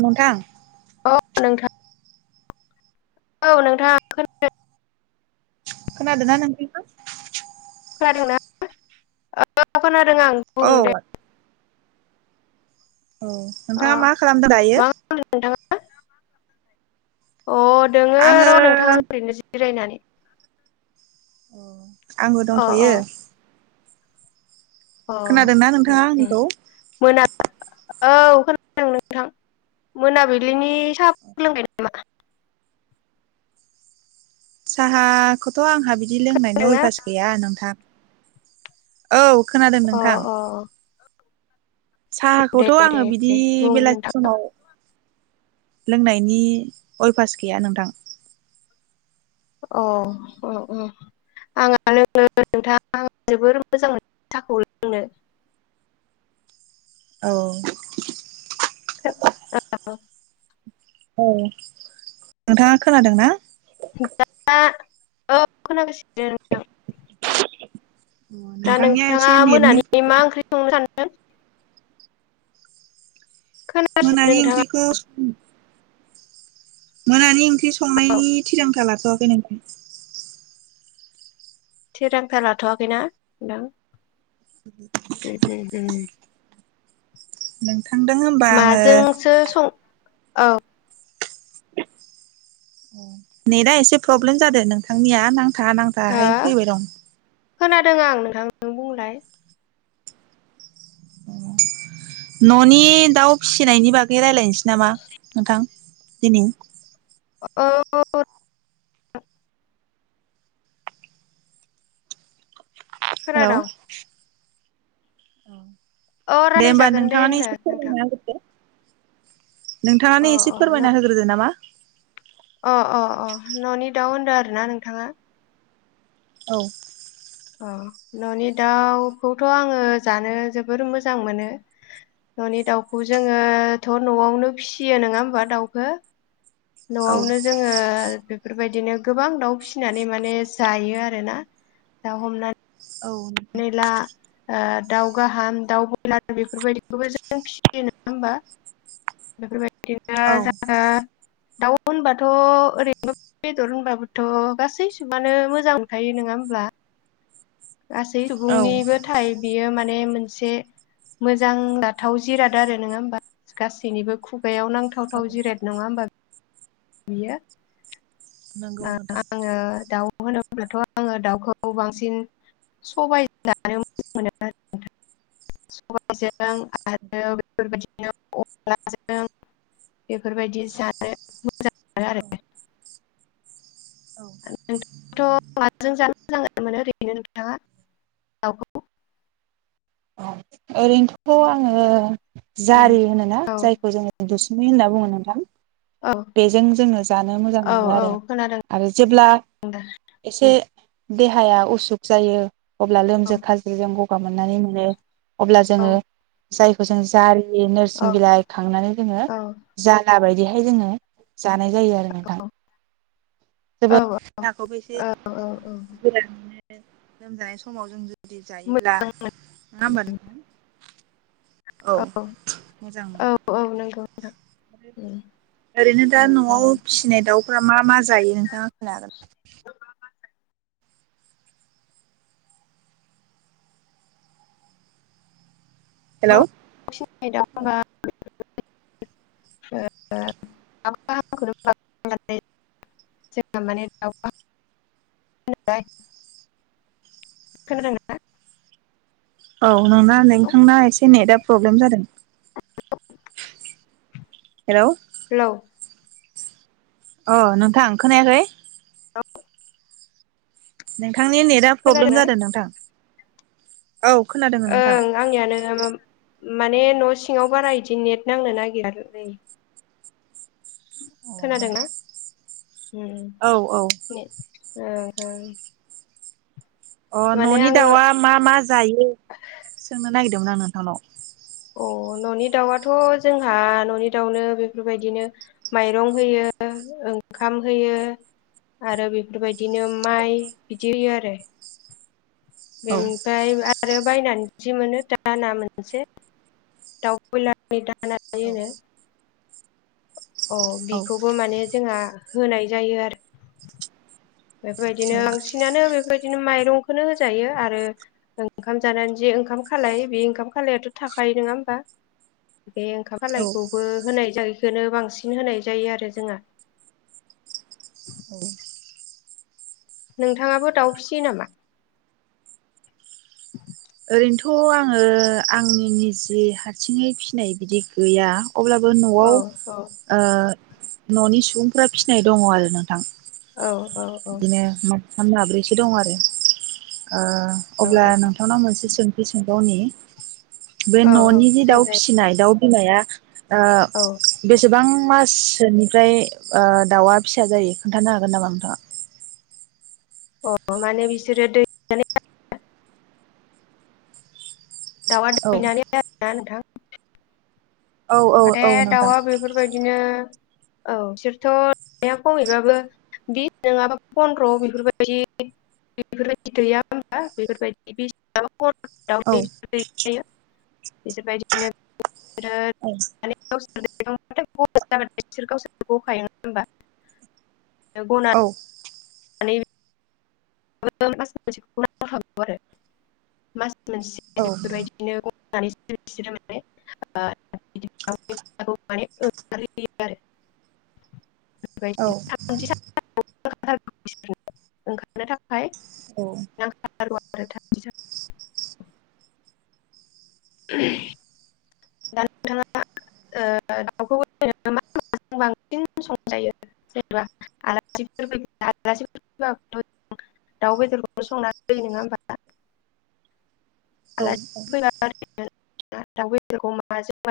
नोंथां औ नोंथां औ नोंथाङा खोनादों खोनादोंना नोंथां खोनादोंना औ खोनादों खोनादो आं औ बुं दे औ अ नोंथाङा मा खालामदों दायो मा [unintelligible] दोङो आङो र नोंथां ओरैनो जि जिरायनानै अ आंबो अ अ दंथ'यो अ खोनादों ना उम नोंथाङा उम आंनिखौ मोना औ खोनादों नोंथां मोनाबिलिनि साहाफोर लोंबाय नामा साहाखौथ' आं आंहा बिदि लोंनायनि नोंना अयभास गैया नोंथां औ खोनादों अ नोंथां अ दे साहाखौथ' आङो दे बिदि दे बुं बेलासि नोंथां समाव लोंनायनि अभ्यास गैया नोंथां औ औ औ आंहा लोङो नोंथां आं जोबोर मोजां मोनो साहाखौ लोंनो औ [unintelligible] औ नोंथाङा खोनादों ना दा औ खोनागासिनो नोंथां दा नोंथांनिया नोंथाङा एसे नेटनि मोनानि मा ओंख्रि संनो सानदों [inaudible] खोनागासिनो मोनानि नोंथाङा ओंख्रिखौ सं मोनानि ओं ओंख्रि औ संनायनि थिरांथा लाथ'आखै [unintelligible] थिरांथा लाथ'वाखैना नोंथां उम उम उम नों नाजोंसो सं औ अ नेटआ एसे प्रब्लेम जादों नोंथांनिया नां नांथा हो नांथाहाय फैबाय दं खोनादों आं नोंथां नों बुंलाय न'नि दाउ फिसिनायनि बागै रायलायनोसै नामा नोंथां दिनै औ [unintelligible] हेल' खोनादों औ [inaudible] दे होमबा रायलायजागोन दे नोंथाङानो होनदो एसे नोंथां फोरमायना होग्रोदो अ नोंथाङानो एसे अ न फोरमायना होग्रोदो नामा अ अ अ न'नि दाउ होनदों आरोना नोंथाङा औ अ न'नि दाउखौथ' आङो जानो जोबोर मोजां मोनो न'नि दाउखौ जोङोथ' न'आवनो फिसियो नोङा होमबा दाउखो औ न'आवनो जोङो बे फोरबायदिनो गोबां दाउ फिसिनानै माने जायो आरोना दाउ हमनानै औ नोंथां ला ओ दाउ गाहाम दाउ बयलार बेफोरबायदिखौबो जों फिसियो नोङा होनबा बेफोरबाय औ [unintelligible] दाउ होनबाथ' ओरैनो बेदर होनबाबोथ' गासै सुबुङानो मोजां मोनखायो नङा होमब्ला गासै औ सुबुंनिबो थाय बियो माने माने मोनसे मोजां जाथाव जिराद आरो नङा होमबा गासै बिनिबो खुब खुगायाव नांथावथाव जिराट नङा होमबा बियो नोंगौ ओ नोंथां आङो दाउ होनोब्लाथ' आङो दाउखौ बांसिन सबाय जानो मोजां मोनो आरो सबायजों आरो बेफोरबायदिनो अनलाजों बेफोरबायदि जानो आरो [unintelligible] थ' ज [unintelligible] मोजां मोनो ओरैनो नोंथाङा दाउखौ औ ओरैनोथ' आङो उम जारि होनोना औ जायखौ जोङो दुसु मै होनना बुङो नोंथां औ बेजों जोङो जानो मोजां औ मोनो औ आरो खोनादों आरो जेब्ला दा एसे देहाया उसुख जायो अब्ला औ लोमज्रो खाज्रोजों ग [unintelligible] मनानै होन अब्ला जोङो जायखौ जों जारि औ नोरसिं बिलाइ खांनानै जोङो औ जाला बायदिहाय लोङो जानाय जायो आरो नोंथां जो [unintelligible] औ बो देखौबो एसे औ औ औ लोमजानाय समाव जों जु बिदि जायोब्ला मोजां मोनो। नङा होमबा नोंथां औ मोजां औ मोनो औ नंगौ नोंथां उम ओरैनो दा औ औ न'आव फिसिनाय दाउ मा मा जायो नोंथाङा बुंनो हागोन हेलौ दंबा [unintelligible] जोंहा माने दा खोनादों ना औ नोंना नोंथांना एसे नेदा प्रब्लेम जादों हेलौ हेलौ अ नोंथां खोनायाखै दे नोंथांनि नेटा प्रब्लेम खोनादोंना जादों नोंथां औ खोनादों नोंथां ओं आंनियानो मा माने न' सिङाव बारा इदि नेट नांनो नागिरालै खोनादोंना उम औ औ ओं ओं अ माने न'नि आङो दाउआ मा मा जायो सोंनो नागिरदोंमोन आं नोंथांनाव अ न'नि दाउआथ' जोंहा न'नि दाउनो बेफोरबायदिनो माइरं होयो ओंखाम होयो आरो बेफोरबायदिनो माइ बिदि होयो आरो औ ओमफ्राय आरो बायनानै जि मोनो द [inaudible] ना मोनसे दाउ [inaudible] बयलारनि दाना औ [unintelligible] औ बिखौबो माने जोंहा होनाय जायो आरो बेफोरबायदिनो बांसिनानो बेबायदि बिदिनो माइरंखौनो होजायो आरो ओंखाम जानानै जे ओंखाम खालाय बे ओंखाम खालायाथ' थाखायो नङा होमबा बे ओंखाम औ खालायखौबो होनाय बेखौनो बांसिन होनाय जायो आरो जोंहा औ नोंथाङाबो दाउ फिसियो नामा ओरैनोथ' आङो आंनि निजे हारसिङै फिनाय बिदि गैया अब्लाबो न'आव औ औ ओ न'नि सुबुंफोरा फिनाय दङ आरो नोंथां औ औ बिदिनो म माथाम माब्रैसो दं आरो ओ औ अब्ला नोंथांनाव मोनसे सोंथि सोंबावनि बे औ औ न'नि जि दाउ सोंजायो फिसिनाय दाउ बि माया ओ औ बेसेबां मासोनिफ्राय ओ दाउआ फिसा जायो खोन्थानो हागोन नामा नोंथाङा अ [inaudible] माने बिसोरो दै [inaudible] दाउआ औ दैनानै [unintelligible] [unintelligible] औ औ माने औ नोंथां दाउआ बेफोरबायदिनो औ बिसोरथ' नाय खमैबाबो बिस नङाबा फन्द्र' [inaudible] बेफोरबायदि बेफोरबायदि गैया हबा बेफोरबायदि बिस औ [unintelligible] बेफोरबायदिनो औ [unintelligible] औ [unintelligible] [inaudible] मोनसे बेफोर बायदिनो [inaudible] औ [unintelligible] [inaudible] थाखाय औ [unintelligible] [inaudible] [unintelligible] दा [inaudible] औ औ [unintelligible] दाउ बेदरखौ माजों माजों [unintelligible]